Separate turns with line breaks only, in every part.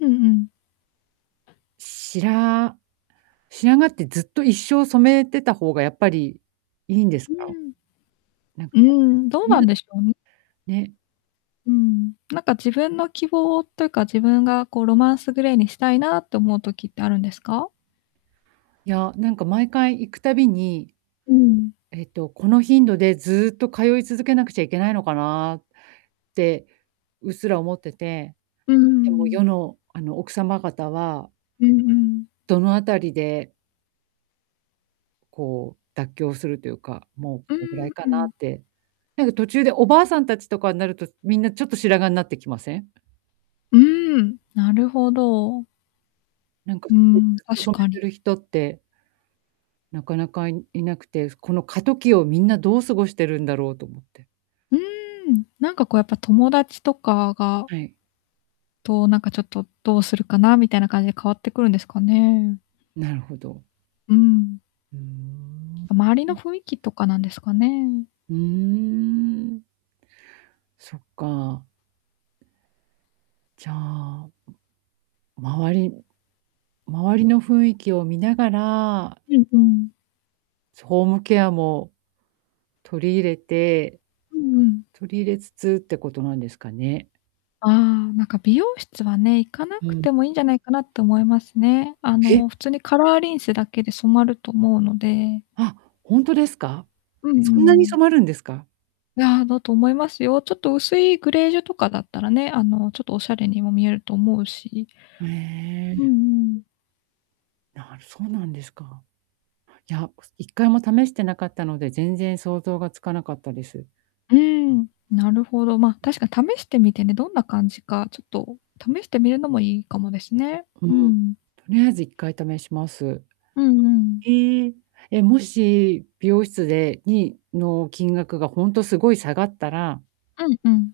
うんうん。
しら、白髪って、ずっと、一生染めてた方がやっぱりいいんです
う
か？
ーん。
なんか、
うーん、どうなん
ぬ
でしょうね。
ね。
うん、なんか自分の希望というか、自分がこう、ロマンス・グレーにしたいなって思う時ってあるんですか？
いや、なんか、毎回行くたびに、
うん。
えっと、この頻度でずっと通い続けなくちゃいけないのかなって、うっすら思ってて。
うー
でも、
ん。
世の、あの、奥様方は
うんうん。
どの辺りでこう、妥協するとゆうか、もうこ
うー
のぐら
ん、
いか
う
なっ
ん。
てなんか途中で、お婆さん達とかになると、みんなちょっと白髪になってきません？
うーん、なるほど。
なんか、
う
ず
ーん、
っと
確
染
か
めて
に。
る人ってなかなか、いいなくて、ふこの過渡期をみんなどう過ごしてるんだろうと思って。
うーん、なんかこう、やっぱ友達とかが
はい。
と、なんかちょっと、どうするかなみたいな感じで変わってくるんですかね。
なるほど。
うん。
うーん。ん。
周りの雰囲気とかなんですかね。
うーん。そっか。じゃあ周り、周りの雰囲気を見ながら
うんうん。
ホームケアも取り入れて
うんうん。
取り入れつつってことなんですかね。
ああ、なんか美容室はね、行かな
う
くて
ん。
もいいんじゃないかなと思いますね。あ
へ！
の、普通に、カラーリンスだけで染まると思うので。
あ、ほんとですか？
うん、うー
そんなに
ん。
染まるんですか？
いや、だと思いますよ。ちょっと薄いグレージュとかだったらね、あの、ちょっとお洒落にも見えると思うし。
ふ、え
うん
え。
うん。
なるそうなんですか。いや、1回も試してなかったので、全然想像がつかなかったです。
うーん、なるほど、ま、確かに、試してみてね、どんな感じか、ちょっと試してみるのもいいかもですね。
うん。
う
と
ん。
りあえず1回試します。
うんうん。
へえ。え、もし、美容室でにの、金額が、ほんと、凄い下がったら
うんうん。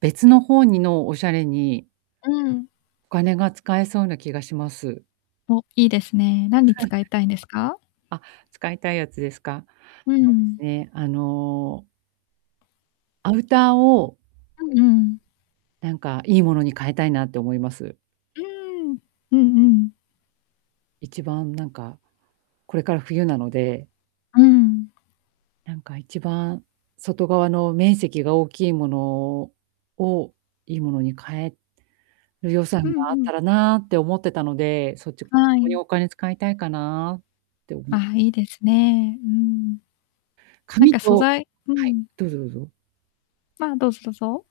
別の方にの、おしゃれに
うん。
お金が使えそうな気がします。
お、いいですね。なんに 使いたいんですか？
あ、使いたいやつですか？
うんう
そうです
ん。
ね、あのアウターを
うんうん。
なんか、いいものに変えたいなって思います。
うーん、うんうん。
一番なんか、これから冬なので
うん。
なんか、一番外側の面積が大きいものをを、いいものに変えよ予
う
算
ん
があっ
うん。
たらなって思ってたので、そっち [unintelligible] こ
は
こ
い。
に、お金使いたいかなって、思いま
ああ、
す。
いいですね、うーん。なん
髪
か素
と
材う
はい、
ん。
どうぞどうぞ。
ああ、どうぞどうぞ。